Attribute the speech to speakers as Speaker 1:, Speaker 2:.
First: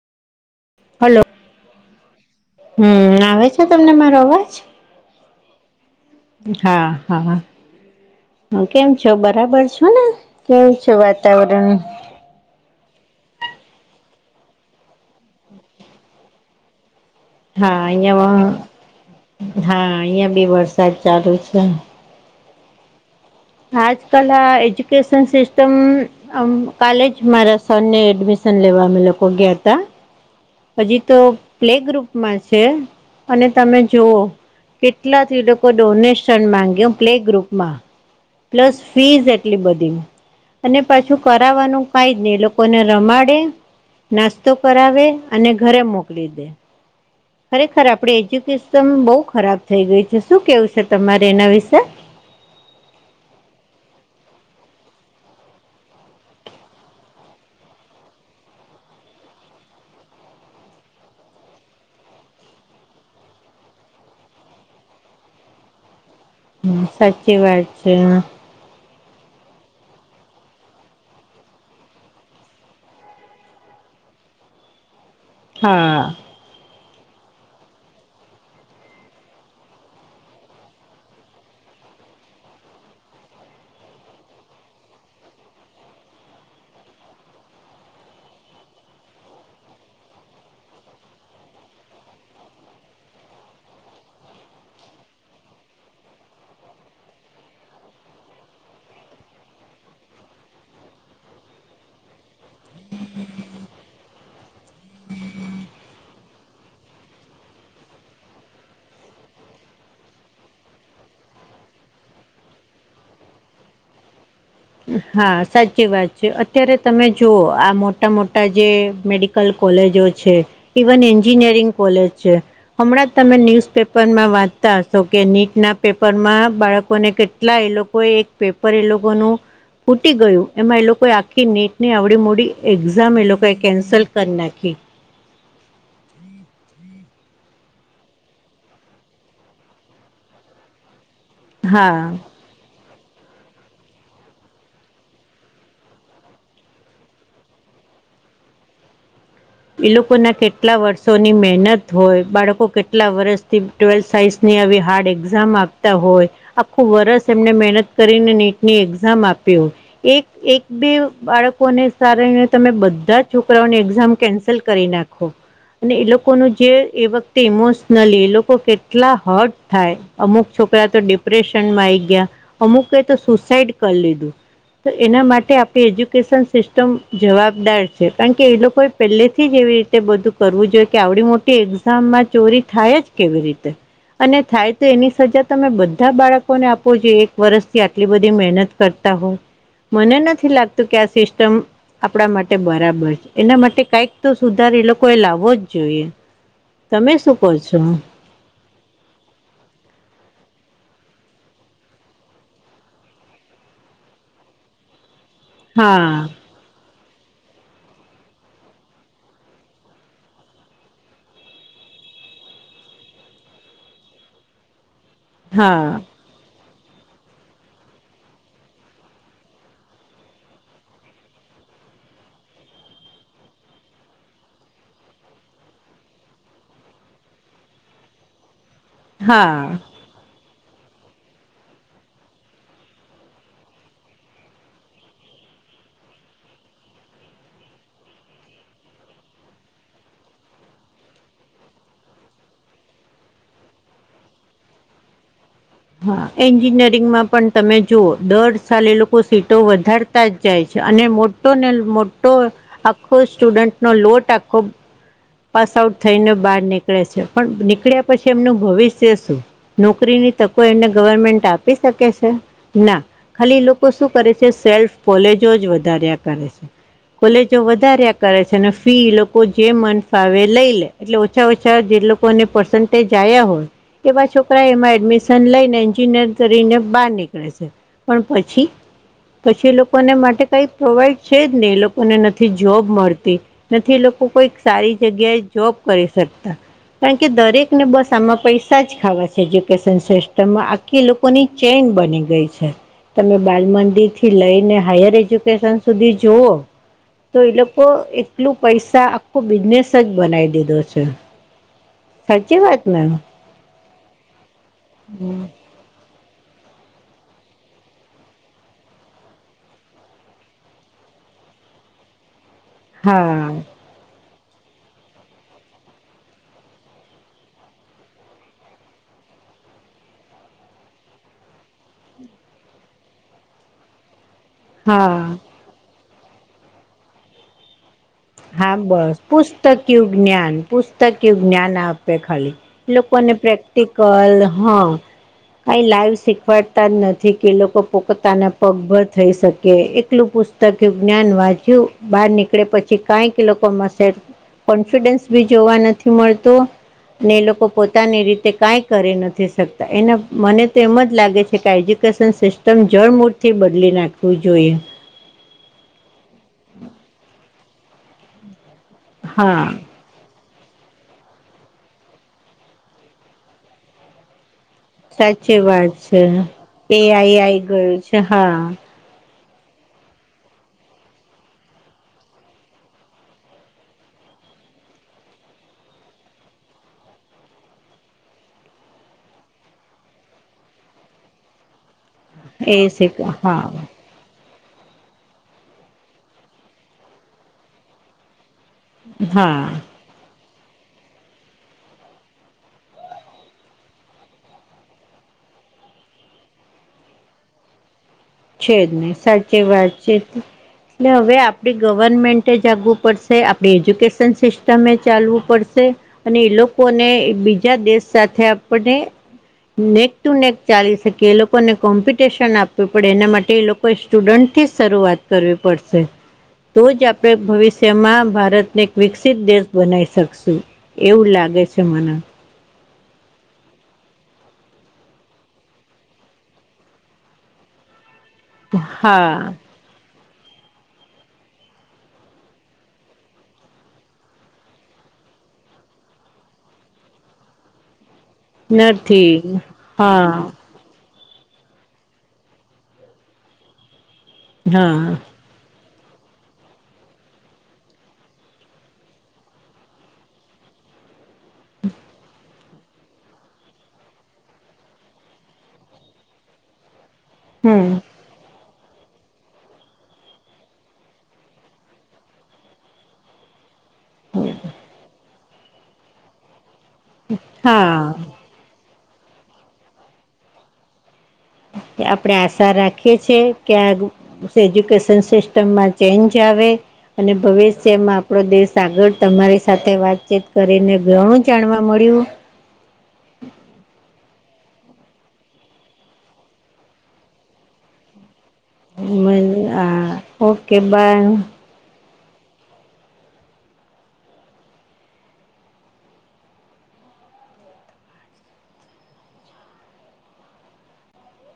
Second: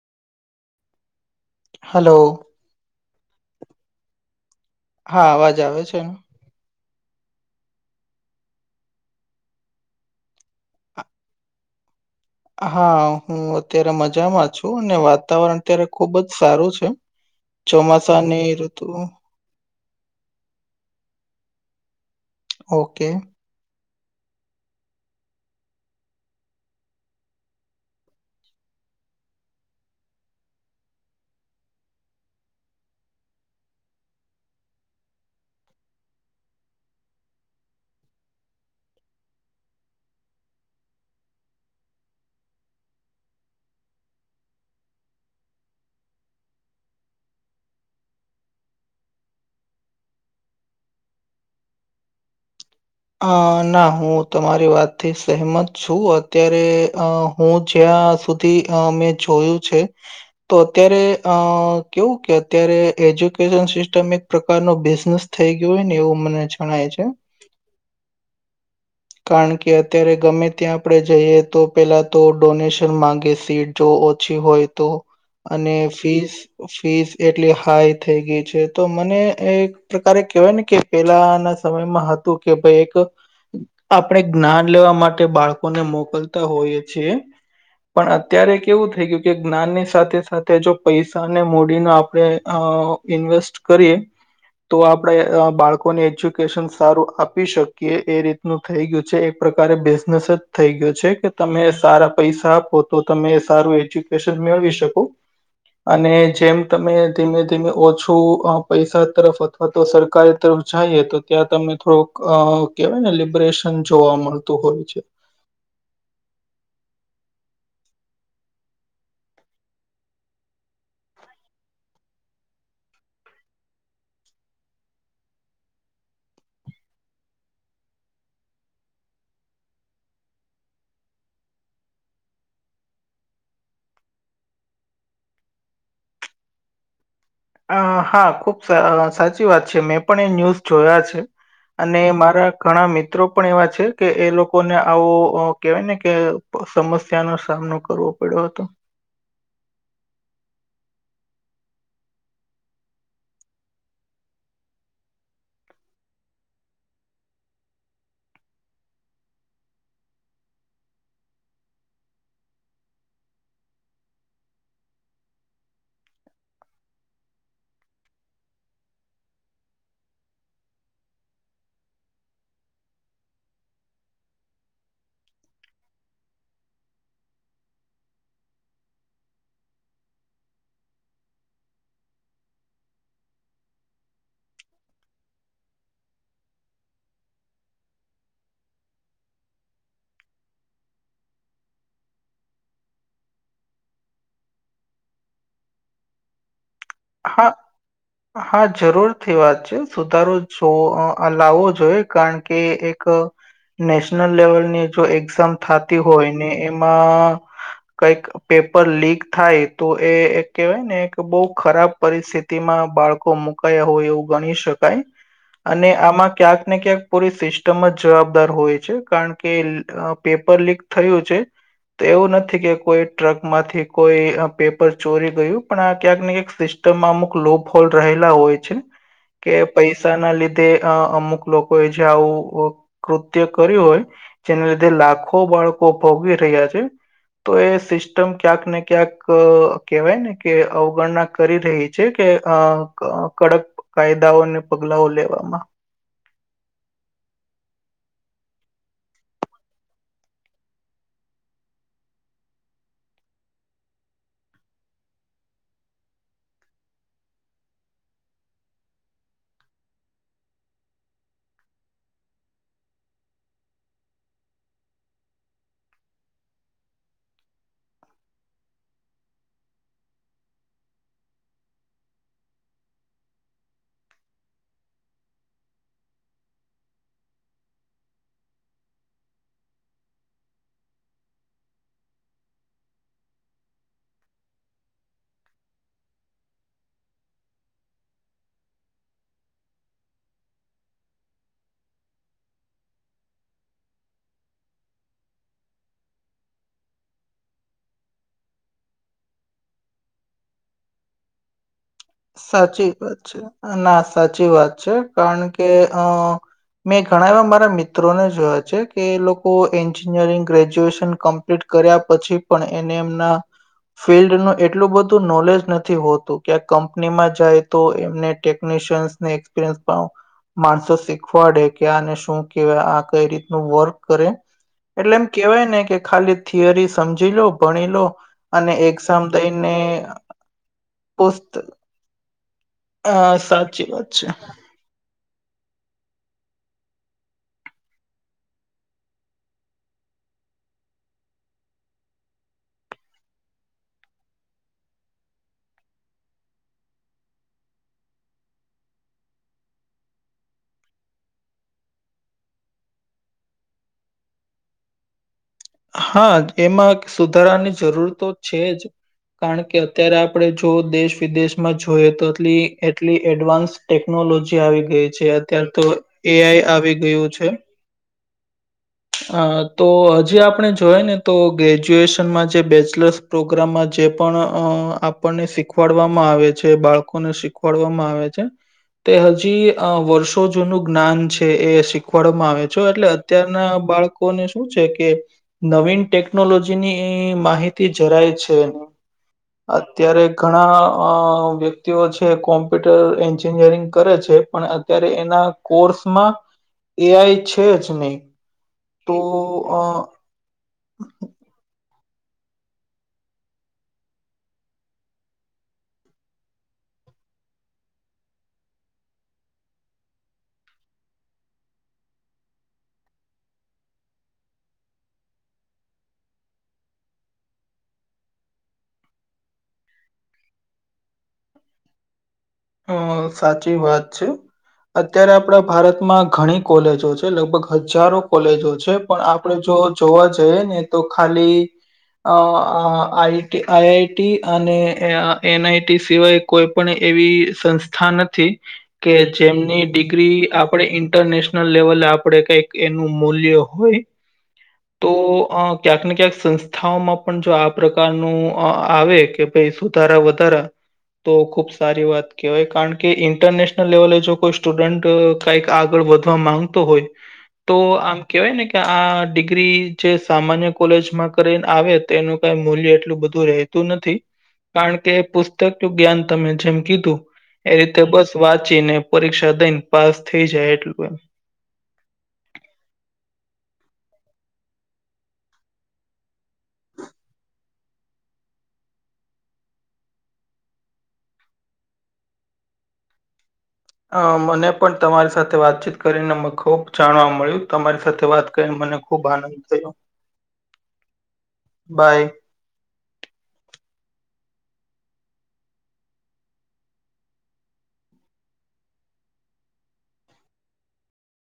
Speaker 1: Hello.
Speaker 2: Hello.
Speaker 1: હમમ આવે છે તમને મારો અવાજ
Speaker 2: હા અવાજ આવે છે.
Speaker 1: હા હા હું કેમ છો બરાબર છું ને કેવું છો વાતાવરણ
Speaker 2: હા, હું અત્યારે મજામાં છું અને વાતાવરણ અત્યારે ખુબ જ સારું છે.
Speaker 1: હા
Speaker 2: ચોમાસા ને
Speaker 1: અહિયાં
Speaker 2: ઋતુ
Speaker 1: હા, અહિયાં બી વરસાદ ચાલુ છે
Speaker 2: ઓકે
Speaker 1: આજ કલ એજુકેશન સિસ્ટમ આમ કાલેજ મારા સર ને એડમિશન લેવા અમે લોકો ગયા તા હજી તો પ્લે ગ્રુપમાં છે, અને તમે જોઓ કેટલાથી લોકો ડોનેશન માંગ્યો પ્લે ગ્રુપ માં પ્લસ ફીઝ એટલી બધી અને પાછું કરાવવાનું કઈ જ નહી એ લોકોને રમાડે નાસ્તો કરાવે અને ઘરે મોકલી દે ખરેખર આપડી એજ્યુકેશન બહુ ખરાબ થઈ ગઇ છે શું કેવું છે તમારે એના વિશે
Speaker 2: અ ના હું તમારી વાતથી સહમત છું અત્યારે અ હું જ્યાં સુધી મેં જોયું છે તો અત્યારે અ કેવું કે અત્યારે એજ્યુકેશન સિસ્ટમ એક પ્રકાર નો બિઝનેસ થઈ ગયો હોય ને એવું મને
Speaker 1: હ
Speaker 2: જણાય છે.
Speaker 1: સાચી વાત છે હ
Speaker 2: કારણ કે અત્યારે ગમે ત્યાં આપણે જઈએ તો પેલા તો ડોનેશન માંગે સીટ જો ઓછી હોય તો અને
Speaker 1: હા
Speaker 2: ફીસ ફીસ એટલી હાઈ થઈ ગઈ છે, તો મને એક પ્રકારે કહેવાય ને કે પેલાના સમયમાં હતું, કે ભાઈ એક આપણે જ્ઞાન લેવા માટે બાળકો ને મોકલતા હોઈએ છીએ પણ અત્યારે કેવું થઈ ગયું કે જ્ઞાનની સાથે સાથે જો પૈસાને મૂડીનો આપણે અ ઇન્વેસ્ટ કરીએ, તો આપણેે બાળકોને એજ્યુકેશન સારું આપ આપી શકીએ એ રીતનું થઈ ગયું છે, એક પ્રકારે બિઝનેસ જ થઈ ગયું છે તમે સારા પૈસા આપો તો તમે સારું એજ્યુકેશન મેળવી શકો અને જેમ તમે ધીમે ધીમે ઓછું પૈસા તરફ તો સરકારી તરફ જઈએ તો ત્યાં તમને થોડુંક અ કહેવાય ને લિબરેશન જોવા મળત
Speaker 1: હા સચ કે વાત છે, અત્યારે તમે જુઓ આ મોટા મોટા જે મેડિકલ કોલેજો છે ઇવન એન્જિનિયરિંગ કોલેજ છે હમણાં તમે ન્યુઝ પેપર માં વાંચતા હશો કે નીટ ના પેપરમાં બાળકોને કેટલા એ લોકો કોઈ એક પેપર એ લોકોનું ફુટી ગયું એમાં એ લોકોએ આખી નીટ ની આવડી મોડી એક્ઝામ એ લોકોએ કેન્સલ કરી નાખી
Speaker 2: અ હા ખુબ સાચી વાત છે મેં પણ એ ન્યૂઝ જોયા છે અને
Speaker 1: હા
Speaker 2: મારા ઘણા મિત્રો પણ એવા છે, કે એ લોકોને આવો કેહેવાય ને કે સમસ્યાનો સામનો કરવો પડ્યો હતો,
Speaker 1: એ લોકો ના કેટલા વર્ષોની મહેનત હોય બાળકો કેટલા વર્ષથી ટ્વેલ્થ સાયન્સ ની આવી હાર્ડ એક્ઝામ આપતા હોય આખું વરસ એમને મહેનત કરીને નીટની એક્ઝામ આપ્યો એક એક બે બાળકોને કારણે ને તમે બધા છોકરાઓની એક્ઝામ કેન્સલ કરી નાખો અને એ લોકોનું જે એ વખતે ઈમોશનલી એ લોકો કેટલા હટ થાય અમુક છોકરા તો ડિપ્રેશનમાં આઈ ગયા અમુકે તો સુસાઈડ કરી લીધું, તો એના માટે આપણી એજ્યુકેશન સિસ્ટમ જવાબદાર છે, કારણ કે એ લોકો પહેલે થી એવી રીતે બધું કરવું જોઈએ કે આવડી મોટી એક્ઝામમાં ચોરી થાય જ કેવી રીતે અને થાય તે એની સજા તમે બધા બાળકોને આપો છો જે એક વર્ષથી આટલી બધી મહેનત કરતા હોય મને નથી લાગતું કે આ સિસ્ટમ આપણા માટે બરાબર છે. એના માટે કઈક તો સુધાર એ લોકો એ લાવવો જ જોઈએ, તમે શું કહો
Speaker 2: હા
Speaker 1: છો.
Speaker 2: હા, જરૂરથી વાત છે, સુધારો જોવો લાવવો જોઈએ કારણ કે એક નેશનલ લેવલ ની જો એક્ઝામ થાતી
Speaker 1: હા
Speaker 2: હોય, ને એમાં કઈક પેપર લીક થાય, તો એ એક કેહેવાય ને એક બહુ ખરાબ પરિસ્થિતિમાં બાળકો મુકાયા હોય, એવું ગણી શકે
Speaker 1: હા
Speaker 2: અને આમાં ક્યાંક કયાંક ને ક્યાંક પૂરી સિસ્ટમ જ જવાબદાર હોય છે, કારણ કે પેપર લીક થયું છે. તેએવું નથી કે કોઈ ટ્રક માંથી કોઈ, પેપર ચોરી ગયું પણ આ ક્યાંક ને ક્યાંક સિસ્ટમમાં અમુક લો ફોલ્ટ રહેલા હોય છે, કે
Speaker 1: હા
Speaker 2: પૈસા પૈસા ના લીધે અમુક લોકો, એ જે આવું કૃત્ય કર્યું હોય. જેના, લીધે લાખો બાળકો ભોગી રહ્યા છે. તો એ સિસ્ટમ ક્યાંક ને ક્યાંક કહેવાય ને કે અવગણના કરી રહી છે, કે અ કડક કાયદાઓ અને પગલાઓ લેવામાં
Speaker 1: હા એન્જિનિયરિંગમાં પણ તમે જુઓ દર સાલે એ લોકો સીટો વધાર જ જાય છે. અને મોટો ને મોટો આખો સ્ટુડન્ટ નો લોટ આખો પાસ આઉટ થઈને બહાર નીકળે છે. પણ નીકળ્યા પછી એમનું ભવિષ્ય શું નોકરીની તકો એમને ગવર્મેન્ટ આપી શકે છે, ના ખાલી લોકો શું કરે છે. સેલ્ફ કોલેજો જ વધારે્યા કરે છે. કોલેજો વધાર્યા કરે છે, અને ફી લોકો જે મન ભાવે લઈ લે એટલે ઓછા-ઓછા જે લોકોને પર્સન્ટેજ આવ્યા હોય. એવા છોકરા એમાં એડમિશન લઈને એન્જિનિયર કરીને બહાર નીકળે છે. પણ પછી પછી એ લોકોને માટે કઈ પ્રોવાઈડ છેજ નહી. એ લોકોને નથી જોબ મળતી નથી લોકો કોઈક સારી જગ્યાએ જોબ કરી શકતા કારણ કે દરેક ને બસ આમાં પૈસા જ ખાવા છે. એજ્યુકેશન સિસ્ટમમાં કે લોકોની ચેન બની ગઈ છે. તમે બાલ મંદિર થી લઈને હાયર એજ્યુકેશન સુધી જુઓ તો એ લોકો એટલું પૈસા આખું બિઝનેસ સજ બનાવી દીધો છે.
Speaker 2: સાચી વાત છે. ના સાચી વાત છે, કારણ કે અ મેં ઘણા એવા મારા મિત્રોને જોયા છે. કે એ લોકો એન્જિનિયરિંગ ગ્રેજ્યુએશન્ ્લીટ કર્યા પછી પણ એને
Speaker 1: હા
Speaker 2: એમના ફિલ્ડ ન એટલું બધું નોલેજ નથી હોતુ કંપનીમાં જાય તો એમને ટેકનિશિયન્સને, એક્સપિરયસ માણસો શીખવાડે કે આને શું કેહેવાય આ કઈ રીતનું વર્ક કરે એટલે,
Speaker 1: હા
Speaker 2: એમ કેવાય ને કે ખાલી થિયરી સમજી લો ભણી લો અને
Speaker 1: હા, બસ
Speaker 2: એક્ઝામ દઈને
Speaker 1: પુસ્તક યજ્ઞાન પુસ્તક
Speaker 2: પોસ્ત
Speaker 1: જ્ાન આપે ખાલી
Speaker 2: અ
Speaker 1: લોકોને,
Speaker 2: સાચી વાત છે
Speaker 1: પ્રેક્ટિકલ હા કઈ લાઈવ શીખવાડતા જ નથી, કે એ લોકો પો પોતાના પગભર થઈ શકે એલું પ ય જ્ઞાન, વાચ્યું બહાર નીકળે પછી કઈક લોકોમાં શર કોન્ફિડન્સ, ભી જોવા નથી મળતુ ને એ લોકો પોતાની રીતે કઈ કરી નથી શકતા એના મને તો એમ જ લાગે છે. કે એજ્યુકેશન સિસ્ટમ જળમૂળથી, બદલી નાખવીું જોઈએ
Speaker 2: હા એમાં સુધારાની જરૂર તો છે. જ
Speaker 1: હા
Speaker 2: કારણ કે અત્યારે આપણે જો દેશ વિદેશમાં જોઈએ તો એટલી એટલી એડવાન્સ ટેકનોલોજી આવી ગઈ છે
Speaker 1: સાચી
Speaker 2: અત્યારે તો
Speaker 1: વાત છે.
Speaker 2: એઆઈ આવી
Speaker 1: એ આઈ આઈ ગયું છે. હા
Speaker 2: હ તો હજી આપણે જોઈ, ને તો ગ્રેજ્યુએશનમાં જે બેચલર્સ પ્રોગ્રામમાં જે પણ અ આપણને શીખવાડવામાં આવે છે, બાળકોને શીખવાડવામાં આવે છે. તે હજી વર્ષો જૂનું જ્ઞાન છે, એ શીખવાડવામાં આવે
Speaker 1: એ
Speaker 2: છે. એટલે અત્યારના
Speaker 1: હા
Speaker 2: બાળકો ને શું છે કે નવીન ટેકનોલોજી ની માહિતી જરાય છે.
Speaker 1: હા.
Speaker 2: ત્યારે આ ઘણા વ્યક્તિઓ છે કોમ્પ્યુટર એન્જિનિયરિંગ કરે છે પણ. ત્યારે એના કોર્સમાં એઆઈ છે જ નહી.
Speaker 1: છે જ
Speaker 2: તો
Speaker 1: નહી સાચી વાત
Speaker 2: અ
Speaker 1: છે એટલે હવે આપડી. ગવર્મેન્ટ જાગવું પડશે આપડી એજ્યુકેશન સિસ્ટમે ચાલવું પડશે. અને એ લોકોને બીજા દેશ સાથે આપને. નેક ટુ નેક ચાલી શકે એ લોકોને કોમ્પિટશન આપ્યું. આપે એના માટે એ લોકોએ સ્ટુડન્ટથી જ શરૂઆત કરવી પડશે. તો જ આપણે ભવિષ્યમાં ભારતને એક વિકસિત દેશ બનાવી શકશું. એવું લાગે છે મને.
Speaker 2: હ સાચી વાત છે. અત્યારે આપણા ભારતમાં ઘણી કોલેજો છે લગભગ હજારો કોલેજો છે પણ
Speaker 1: હા
Speaker 2: આપડે જો જોવા જઈએ ને તો ખાલી અ આ આઈઆઈટી અને એનઆઈટી સિવાય કોઈ પણ એવી સંસ્થા નથી કે
Speaker 1: નથી
Speaker 2: જેમની ડિગ્રી
Speaker 1: હા
Speaker 2: આપ આપણે ઇન્ટરનેશનલ લેવલે આપણેે કંઈક એનું મૂલ્ય હોય તો
Speaker 1: હા
Speaker 2: અ ક્યાંક ને ક્યાંક સંસ્થાઓમાં પણ જો આ પ્રકારનું આવે કે ભાઈ સુધારા વધારા તો ખૂબ સારી વાત કહેવાય કારણ કે ઈન્ટરનેશનલ લેવલે જો કોઈ સ્ટુડન્ટ કઈક આગળ વધવા માંગતો હોય. તો
Speaker 1: હમ
Speaker 2: આમ. કેવાય ને કે આ ડિગ્રી જે સામાન્ય કોલેજમાં કરીને આવે તો તેનું કઈ મૂલ્ય એટલું બધું રહે નથી કારણ કે પુસ્તક જ્ઞાન તમે જેમ કીધું. એ
Speaker 1: હા
Speaker 2: રીતે બસ વાંચીને પરીક્ષા દઈને પાસ થઈ જાય એટલું એમ
Speaker 1: આપડે આશા રાખીએ છીએ કે આ એજ્યુકેશન સિસ્ટમમાં ચેન્જ આવે. અને ભવિષ્યમાં આપણો દેશ આગળ તમારી સાથે વાતચીત કરીને ઘણું જાણવા મળ્યું.
Speaker 2: અ મને પણ તમારી સાથે વાતચીત કરીને ખુબ જાણવા મળ્યું તમારી સાથે વાત કરીને મને ખૂબ આનંદ થયો
Speaker 1: હ ઓકે બાય.
Speaker 2: બાય.